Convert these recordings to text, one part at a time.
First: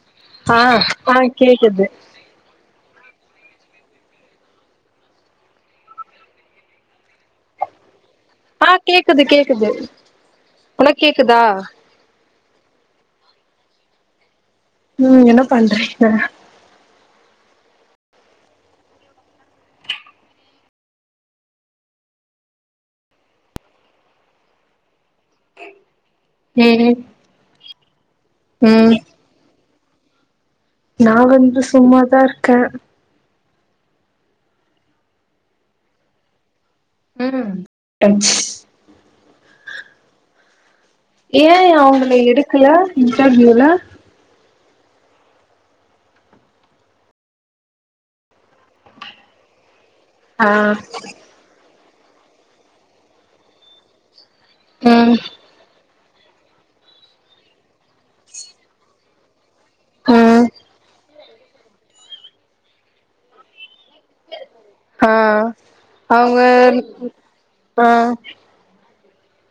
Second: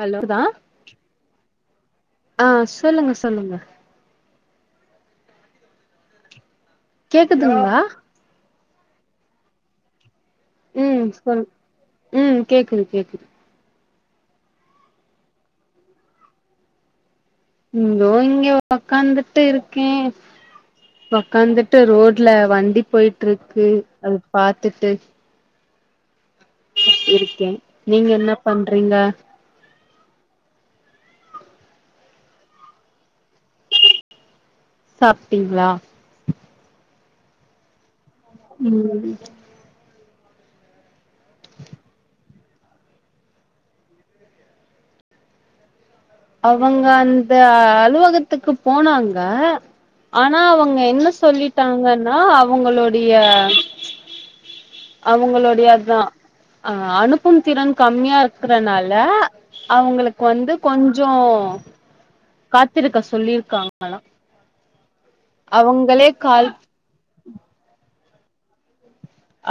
Hello தா ஆ ஆஹ் கேக்குது ல்லுங்க கேக்குதுங்களா ஆஹ் கேக்குது கேக்குது உனக் ம் கேக்குதா சொல் ம் கேக்குது கேக்குது உம் என்ன பண்றீங்க இந்தோ இங்க உக்காந்துட்டு இருக்கேன் உக்காந்துட்டு ரோட்ல வண்டி போயிட்டு இருக்கு அது பாத்துட்டு ம் இருக்கேன் நீங்க என்ன பண்றீங்க நான் வந்து சும்மாதான் இருக்கேன் சாப்பிட்டீங்களா உம் உம் ஏன் அவுங்கள எடுக்கல இன்டர்வியூல அவங்க அந்த அலுவகத்துக்கு போனாங்க ஆனா ஆ அவங்க என்ன சொல்லிட்டாங்கன் னா அவங்களுடைய ம் அவங்களுடைய அதான் அஹ் அனுப்பும் திறன் கம்மியா இருக்குறனால அவங்களுக்கு ம் வந்து கொஞ்சோ கட் த்திருக்க சொல்லியிருக்காங்களா ஆஹ் அவுங்க ஆஹ்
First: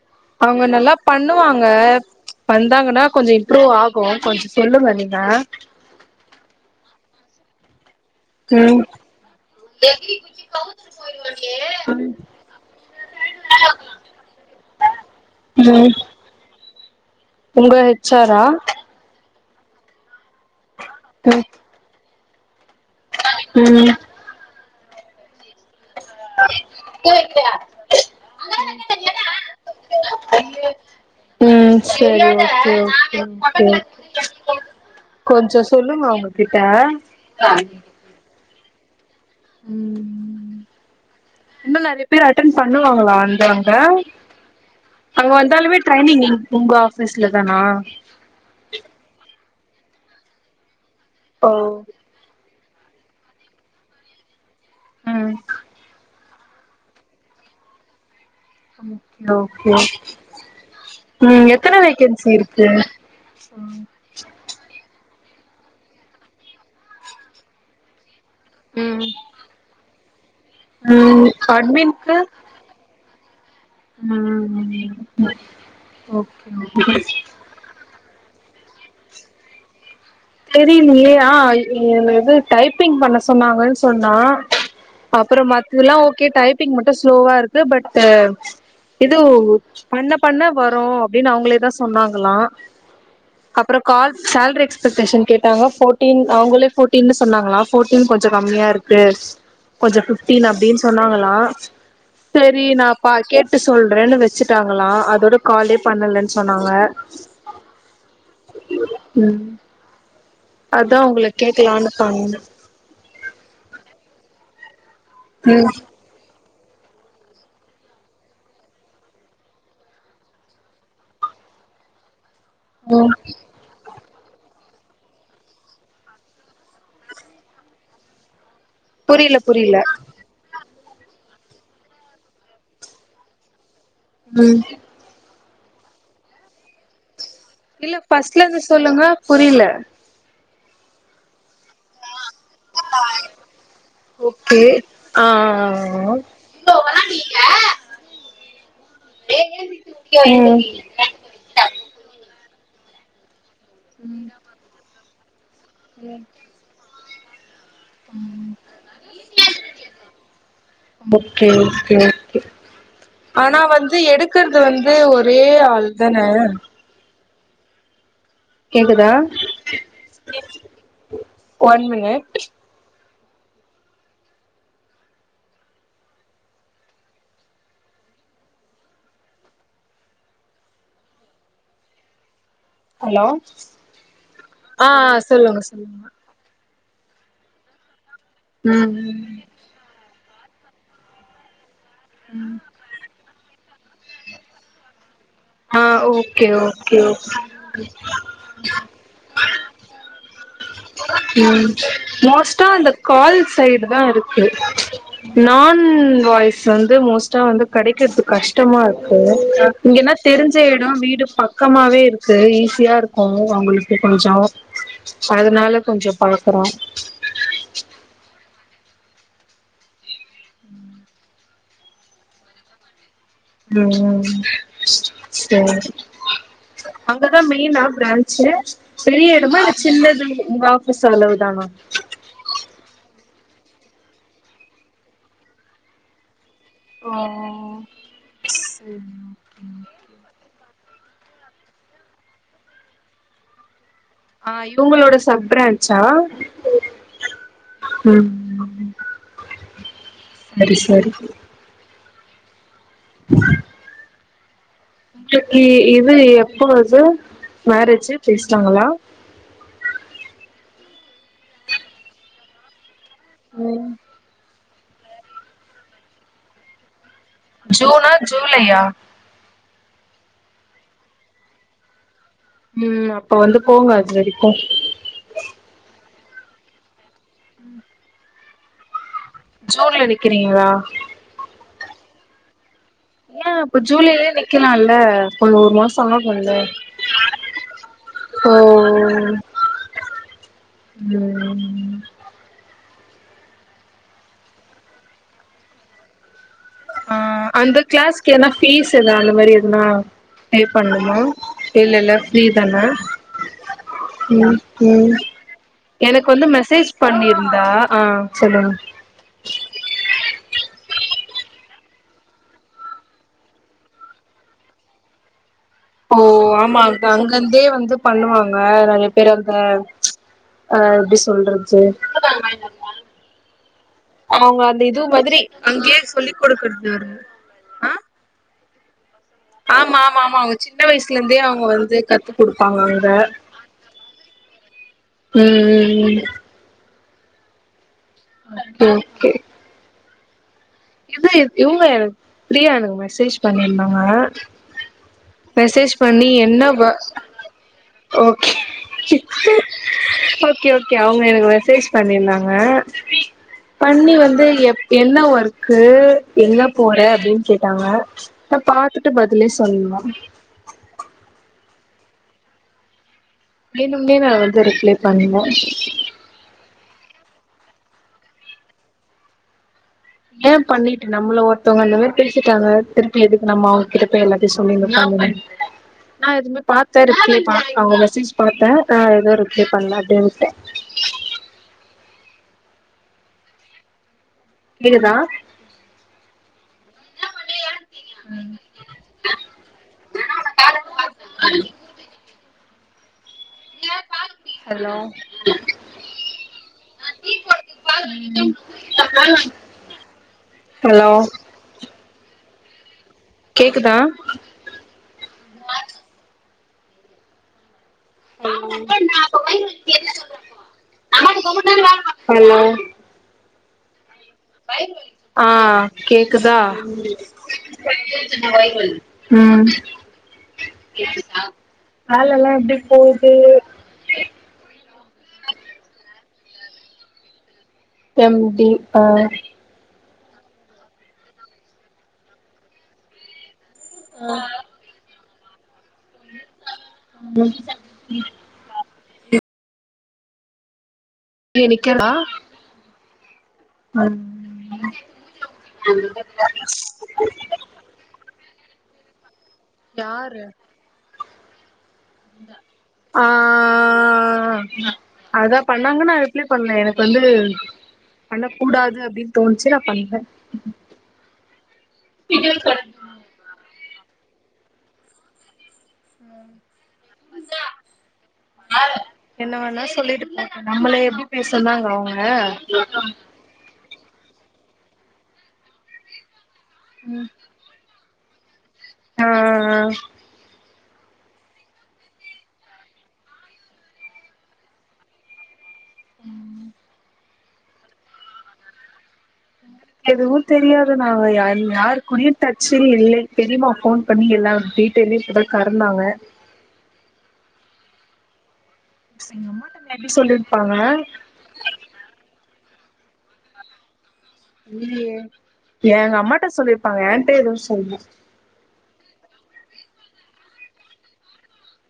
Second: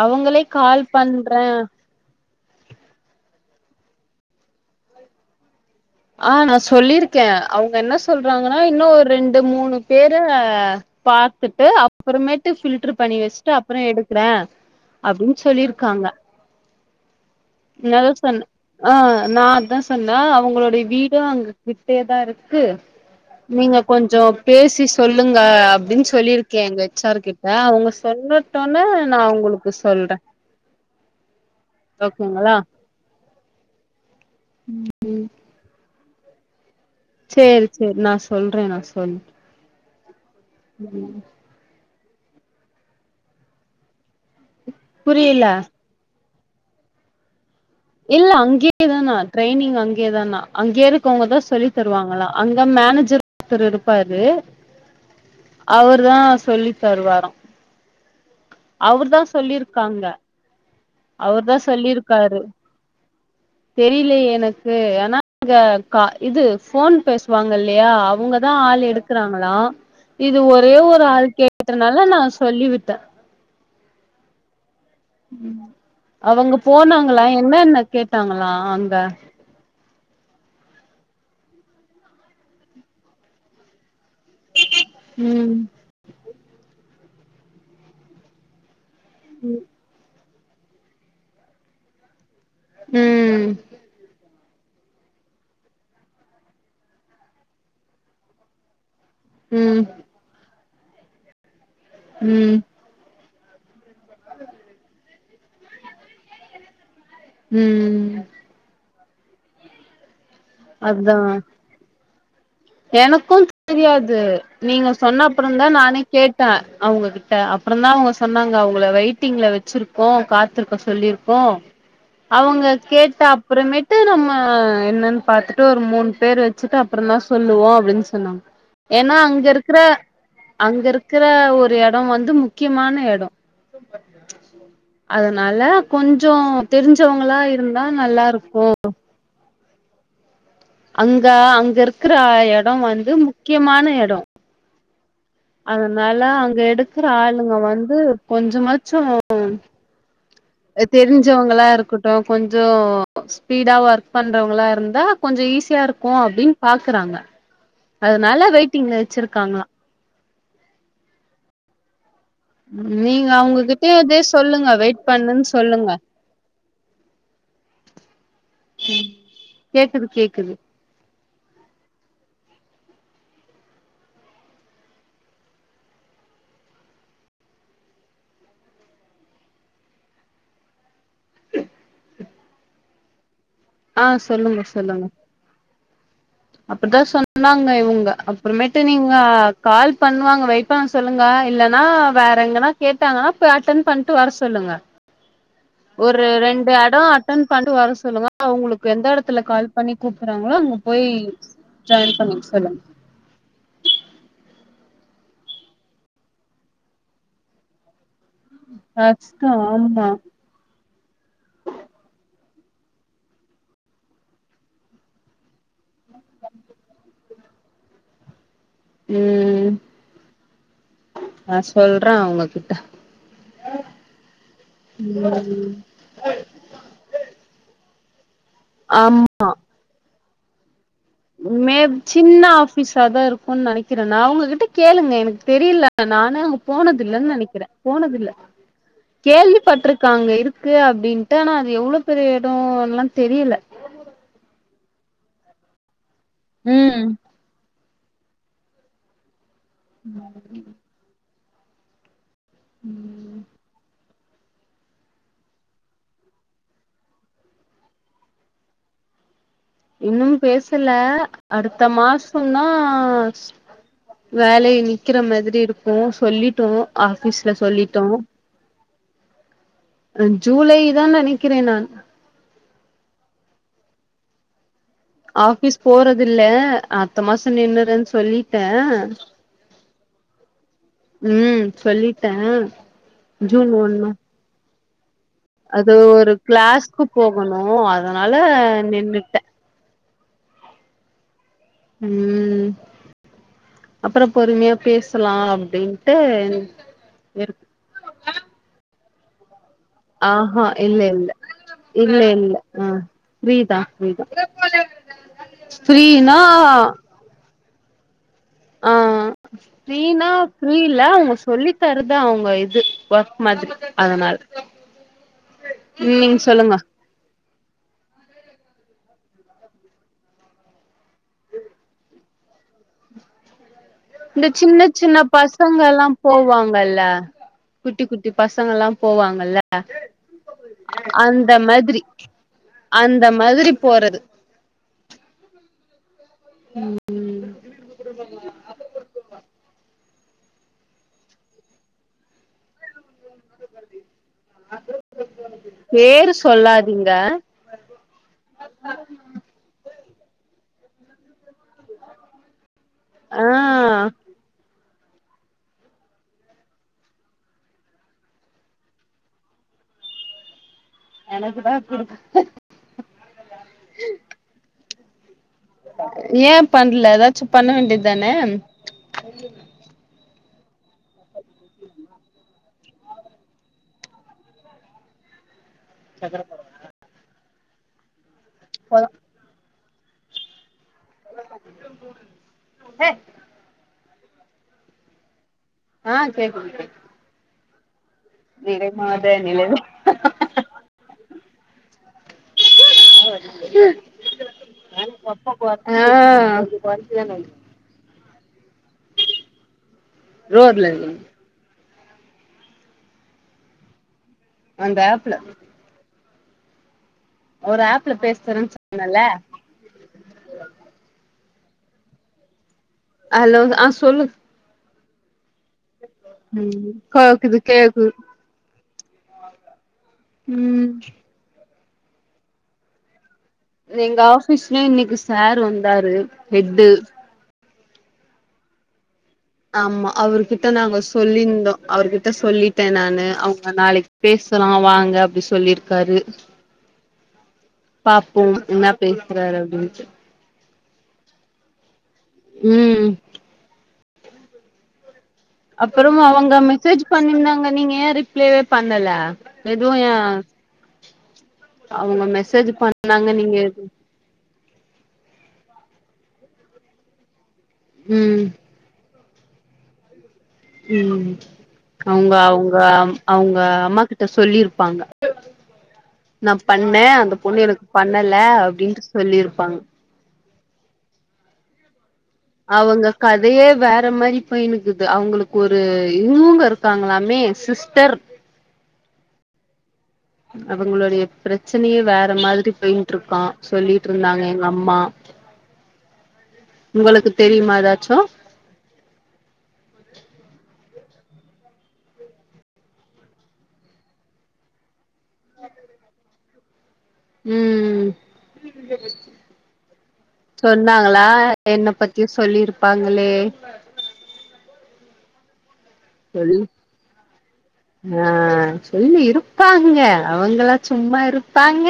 அவங்களே அவங்க கால் நல்லா பண்றே பண்ணுவாங்க வந்தாங்கன்னா கொஞ்சோ இம்ப்ரூவ் ஆகும் கொஞ்சோ சொல்லுங்க நீங்க ஆஹ் நா சொல்லியிருக்கேன் அவுங்க என்ன சொல்றாங்கன்னா ம் இன்னு ஒரு ரெண்டு மூணு பேரு பாத்துட்டு அப்புறமேட்டு ஃபில்டரு பண்ணி வச்சுட்டு அப்புறம் எடுக்குறேன் அப்பிடின்னு ம் சொல்லிருக்காங்க உங்க நா தா ஹெச் ஆரா சொன்னே ஆஹ் நா அதா சொன்னா அவங்களோடைய வீடு ம் அங்க கிட்டயேதா இருக் க்கு நீங்க ம் கொஞ்சோ பேசி சொல்லுங் ங்க அப்பிடின்னு சொல்லிருக்கே எங்க எச் ஆர் கிட்ட அவுங்க சொல்லட்டோன்னே நா உங்களுக்கு சொல்றே ஓக்கேங்களா கே கொஞ்சு சொல்லுங்க அவ கிட்ட சேரி சேரி நா சொல்றேனா சொல் உம் [unintelligible] இப்பவே அட்டன் பண்ணுவாங்களா வந்து அங்க அங்க புரியல வந்தாலுமே ட்ரைனிங்கிங் உங்க ஆபீஸ்ல தானா இல்ல அங்கே தானா ட்ரைனிங் அங்கே தானா அங்கேரு இப்ப அவுங்கதா ஓ சொல்லி தருவாங்களா அங்க மேனேஜர் ஒருத்தரு இருப்பாரு ம் அவுருதா சொல்லி தருவாரா அவுர்தா ஓகே சொல்லிருக்காங்க ம் அவர்தா எத்தன வேகன்சி சொல்லிருக்காரு இருக்கு தெரியிலயே எனக்கு மேம் இது க போன் பேசுவாங்க இல்லையா அவுங்க அதா ஆள் எடுக்குறாங்களா இது ஒரே ஒரு ம் ஆள் கேட்டதுனால நா சொல்லிவிட்டே உம் அவுங்க போனாங்களா என்னா கேட் கேட்டாங்களா அங்க தெரியலையே ஆ இது டைப்பிங் பண்ண சொன்னாங்கன்னு சொன்னுச் நா அப்பறோ ம் மத்ததெல்லா ஓக்கே டைப் டைப்பிங் மட்டு ஸ்லோவா இருக்கு பட்டு எதோ பண்ணப் பண்ணா வரு அப்டின் அவுங்களே தா சொன்னாங்களா ம் அப்ற கால்ஸ் சால்ட்ரி எஸ்பெடேஷன் கேட்டாங்க ஃபோட்டீன் அவுங்களே ஃபோட்டின் சொன்னாங்களா ஃபோட்டின் கொஞ்சோ கம்மியாருக்கு க்கு ம் கொஞ்சோ ஃபிஃப்டீன் அப்டின் சொன்னாங்களா ம் செரி நா பா கேட் சிட்டு சொல்றேன் வச்சுட்டாங்களா அதோட காலே பண்ணலன் சொன்னாங்க ம் ம் அதா உங்கள கேக்கலானு ஆமா எனக்கு தெரியாது நீங்க சொ சொன்ன அப்றதா ம் நானே கேட் த அவங்ககிட்ட அப்ற தா அவங்க சொன்னாங்க அவங்கள வெயிட்டிங்ல வச்சிருக்கோ காத்திருக்க சொல்லிருக்கோ அவங்க ம் கேட்ட அப்றமே ட்டு இது நம்ம என்னன் பாத்துட்டு ஒரு மூணு பேரு வச்சுட்டு அப்ற தா சொல்லுவோ அப்டின் சொன்னா ஏனா புரில அங்க புரில இருக்கற அங்கருக்க இருக்கற ஒரு எடொ வந்து முக்கியமான எடொ ம் னால கொஞ்சோ தெரிஞ்சவங் இல்ல ஃபஸ்ட்லந்து சொல்லுங்க புரியல அங்க அங்கருக் ருக்கற எடம் வந்து முக்கியமான எடொ ஓகே ஆ அதனால அங்க எடுக்கற ஆளுங்க வந்து கொஞ்சமாச்சு ம் தெரிஞ்சவங்களா இருக்கட்டு கொஞ் சோ ஸ்பீடா ஒர்க் பண்றவங்ளா இருந்தா கொஞ்சோ ஈசி யாருக்கு அப்டின் பாக்குறாங்க அதனால வெயிட்டிங்ல வச்சிருக்காங்க ஓகே ஓகே நீங்க ஆனா அவங்ககிட்டயே வந்து இதே எடுக்கறது சொல்லுங்க வந்து வெயிட் ஒரே பண்ணுன்னு ஆள் சொல்லுங்க தான கேக்குதா கேக்குது ஒன் மினிட் ஹலோ ஆஹ் சொல்லுங்க ஆ சொல்லுங்க [unintelligible] அப்படிதான் சொன்னாங்க இவங்க அப்புறமேட்டு நீங்க ம் கால் பண்ணுவாங்க வெயிட் பண்ண சொல்லுங்க இல்ல நா வேற எங்கன்னா கேட்டாங்கனா அட்டன் பண்ட்டு வர சொல்லுங்க ஆ ஒரு ஓகே ரெண்டு ஓகே எடம் ஓகே அட்டன் பண்டு வர சொல்லுங்க உங்களுக்கு எந்த எடத்துல கால் பண்ணி கூப்பிறாங்களோ அங்க போயி் ம் ஜான் பண்ணிக்க மோஸ்ட்டா சொல்லுங்க அந்த கால் சைடு தா இருக்கு நான் வாய்ஸ் வந்து மோஸ்ட்டா வந்து கிடைக்கது கஷ்டமா இருக்கு கஷ்டோ இங்க ஆமா என்ன தெரிஞ்ச இடம் வீடு பக்கமாவே இருக்கு ஈஸியா இருக்கு அவங்களுக்கு கொஞ்ச அதனால கொஞ்ச பழ க்குறோ உம் உம் ஆஹ் சொல்றேன் உங்ககிட்ட உம் ம் சரி அங்கதான் மெய்னா பிர ஆம் பெரிய இடமா இ சின்னது உங்க ஆஃப் மே சின்ன ஆபிஸா தான் இருக்கு ன் நினைக்கிறேன் நான் அவங்ககிட்ட கேளுங்க எனக்கு தெரியல நானு ஓ போனதில்லைன்னு நினைக்கிறேன் போனதில்ல சரி. கேள்விப்பட்டிருக்காங்க இரு இருக்கு அப்படின்ட்டு ஆனா அது எவ்ள பெரிய இடன்லா தெரியல ஆஹ் இவங்களோட சப் பிரான்ச்சா உம் உம் சரி சரி உ உங்கக்கு இது எப்பது மேரேஜு பேசனாங்களா இன்னும் பேசல அடுத்த மாசம்னா வேலை நிக்கிற மாதிரி இருக்கு சொல்லிட்டோ ஆபீஸ்ல சொல்லிட்டோ ஜூனா ஜூலையா ஜூலை தான் நினைக்கிறேன் நான் உம் அப்ப வந்து போங்க அது வரைக்கு அது இல்ல அ டுத்த மாசன் நின்றுன்னு சொல்லி ட ஜூன்ல நிக்கிறீங்களா உம் சொல்லிட்டே ஏன் ஜூன் இப்ப ஒண்ணு ஜூலேலயே நிக்கலாம் அஹ் அது ஒரு கிளாஸ்க்கு போகணும் அதனால நின்னுட்டேன் உம் உம் அப்புறம் பொறுமையா பேசலாம் அப்படின்ட்டு ஆஹ் அந்த கிளாஸ் க ஏனா ஃபீஸ் எதா அந்த மாரி ணா பே ஆஹா இல்ல பண்ணுமா இல்ல இல்ல ஃப்ரீ தானே ஃப்ரீதா ஃப்ரீதா ம் எனக்கு ஃப்ரீனா வந்து மெசேஜ் பண்ணிருந்தா ஆ சொல்லுங்க ஆஹ் ஃப்ரீனா ஃப்ரீல்ல அவுங்க சொல்லி தறது அவங்க இது ஒர்க் மாதிரி அதனால ஓ நீங்க சொல்லுங்க ஆமா அங்கந் இதே வந்து பண்ணுவாங்க நிறைய பேர் அந்த அஹ் எப்டி சொல்றது இந்த அவங்க அந்த சின்ன இது சின்ன மாதிரி அங்கேயே பசங்கலா சொல்லி குடுக்குறது போவாங்கல்ல ஒரு ஆ குட்டி குட்டி பசங்கலாம் ஆமா ஆமா ஆமா அவங்க சின்ன வயசுல இருந்தே அந்த அவங்க வந்து மாதிரி கத்து கொடுப்பாங்க அவங்க அந்த மாதிரி போறது உஹம் ம் உம் ம் கே ஓகே இது இவங்க எனக்கு ஃப்ரீயாங்க மெசேஜ் பண்ணிருந்தாங்க மெசேஜ் பண்ணி பேரு என்னவ சொல்லாதீங்க ஓகே ஓகே ஓகே அவங்க எனக்கு மெசேஜ் பண்ணிருந்தாங்க ஆ பண்ணி வந்து எ என்ன ஒரு க்கு எங்க போற அப்டின் கேட்டாங்க நான் பார்த்துட்டு பதிலே சொல்லுல எனக்கு தான் கொடுக்கும் பண்ண ஏன் பண்ல ஏதாச்சும் பண்ண வேண்டியது தானே ஏன் பண்ணிட்டு நம்மள ஒருத்தவங்க அந்த மாரி பேசிட்டாங்க திருப்பி எதுக்கு நம்ம அவங்க கிட்ட போய் எல்லாத்தையும் சொல்லினு உக்காந்து இருக் நான் எதுவுமே பாத்தே ரிப்ளே அவங்க மெசேஜ் பாத்தேன் போதா ஆஹ் அதா ரிப்ளை பண்ணாதன்ட [inaudible] கேக்குதா ஆ கேக்குது கே நிறை மாத நிலவே ஹலோ [inaudible] அ [unintelligible] ரோட்ல ஹலோ நின்னு கேக்குதா அந்த ஆப்ல ஒரு ஆப் ல பேசறேன்னு சொன்னல ஹலோ ஹலோ ஆ சொல்லு ஆ ஆ கேக்குதா ம் கேக்குது கேக்குது ம் ம் வேலலா எப்டி போது எங்க ஆஃபீஸ்ல இன்னைக்கு சார் வந்தாரு ஹெட்டு எம் டி அ ஆமா அவர்கிட்ட நாங்க சொல்லியிந்தோ அவர்கிட்ட சொல்லிட்ட நானு நாளைக்கு பேசலா வாங்க அப்டி சொல்லிருக் காரு ம் பாப்போ இன்னாப் பேசுறாரு அப்டின்ட்டு வேலய நிக்குற ம் ம் அப்புறோ அவுங்க மெசேஜ் பண்ணியிருந்தாங்க நீங்க ஏ ரிப்ளை பண்ணல எதுவோ ஏ யாரு அவுங்க மெசேஜ் ஆ பண்ணாங்க நீங்க பண்ணாங்கன்னா ரிப்ளை பண்ணு எனக்கு வந்து ம் அல்ல கூடாது அப்டின் தோன்ச்சு அப்ப அந்த உம் அவுங்க அவுங்க அவுங்க அம்மா கிட்ட சொ சொல்லியிருப்பாங்க நா பண்ணேன் அந்த பொண்ணு எனக்கு பண்ணல அப்டின்ட்டு சொல்லி இருப்பாங்க நம்மளே எப்டி பேசுந்தாங்க ஏ [unintelligible] அவுங்க கதையே வேற மாதிரி பயனுக்குது அவங்களுக்கு ஒரு இவுங்க இருக்காங்களாமே சிஸ்டர் அ அ அ அவுங்களுடைய ப்ரச்சனையே வேற மாதிரி போய்கிட்டு இருக்கா சொல்லிட்டு இருந்தாங்க எங்க அம்மா உங்களுக்கு தெரியுமா எதாச்சு எதுவு தெரியாதது நாங்க யாரையு யார்க்குடயு டச்சு இல்லை தெரியுமா போன் பண்ணி எல்லாட்டயு தெளிவிப்ப [unintelligible] கருன்னாங்க உம் ம் எங்க அம்மாட்ட மேபி சொல்லிருப்பாங்க சொன்னாங்களா என்ன பத்தியு சொல்லிருக் பாங்கலே உம் ம் ஏங்க அம்மாட்ட சொல்லு சொல்லியிருப்பாங்க என்ட்ட எதுவு சொல்லல ஆ சொல்லி இருப்பாங்க அவுங்களா சும்மா இருப்பாங்க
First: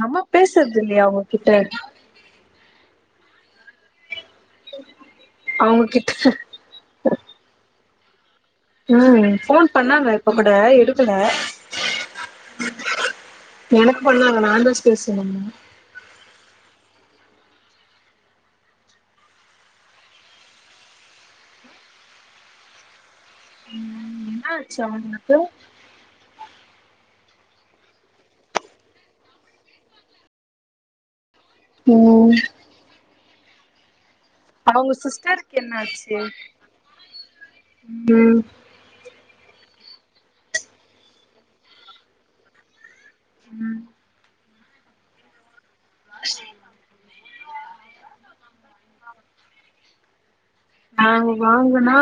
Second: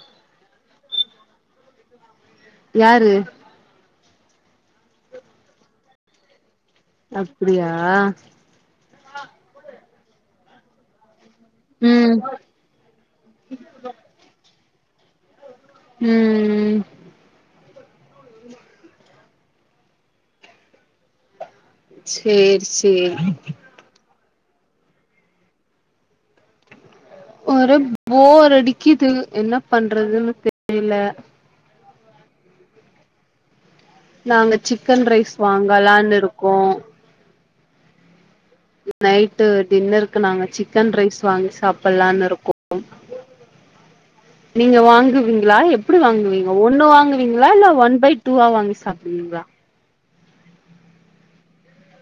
நம்ம பேசுறது இல்லையே அவுங்ககிட்ட யாரு அவுங்க கிட்ட அப்டியா உம் போன் பண்ணாங்க அப்பக்கூட எடுக்கல ம் எனக்கு பண்ணாங்க நாந்த பேசுணோம் உம் ம் சேரி சேரி ஆச்ச வந்தபோ ஒரு ஃபோர் அடிக்குது என்ன பண்றதுன்னு தெரில உம் நாங்க சிக்கன் ரைஸ் சிஸ்டருக்கு வாங்கலானு இருக்கோ உம் நைட்டு டின்னருக்கு நாங்க சிக்கன் ரைஸ் வாங்கி சாப்பிடலானு இருக்கோ உம் நீங்க வாங்குவீங்ளா எப்படி வாங்குவீங்க ஒன்னு வாங்கு இல்ல ஒன் பை டூவா வாங்கி சாப்பிடுவிங்ளா நாங்க வாங்கனா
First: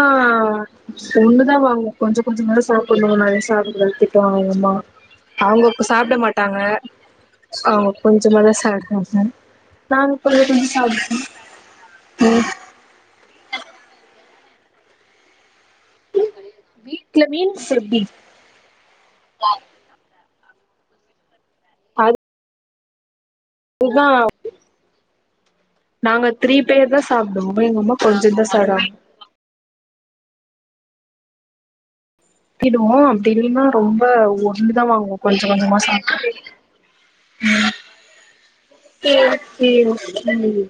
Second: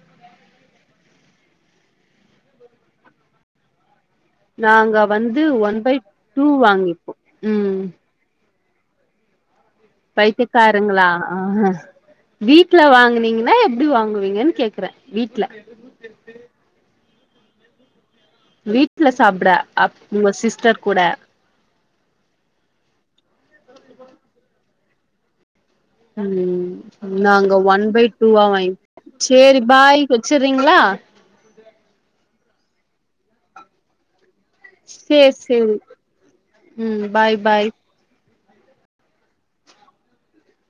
ஒண்ணுதா வாங்குவோ கொஞ்சோ கொஞ்சமா சாப்பிடணு நெறய சாப்பிடக்கூடாது தெ ட்டுவாங்கமா நாங்க வந்து ஒன் அவுங்க பை சாப்பிட டூ மாட்டாங்க வாங்கிப்போ ம் அவுங்க கொஞ்சமாதா ச [unintelligible] பைத்தக்கருங்களா ம் வீட்ல வாங்கனீங் கனா எப்படி வாங்குவீங்கனு கேக்குற வீட்ல வீட்ல மீன்ஸ் எப்படி வீட்ல சாப்பிடற அஹ் உங்க சிஸ் டர் கூட அது இதா ம் பேர் தா நாங்க சாப்டுவோ எங்க ஒன் அம்மா பை கொஞ்சந்தா டூவா வாங்கி சாப்டுவாங்க செரி பாய் வெச்சறீங்ளா கட்டிடுவோ அப்டி இல்லைனா ரொம்ப ஒ இப்படிதா வாங்குவோ ஆ சேரி கொஞ்ச சேரி கொஞ்சமா சாப்பிட்டா ம் பாய் பாய் உம் சேரி சேரி உம்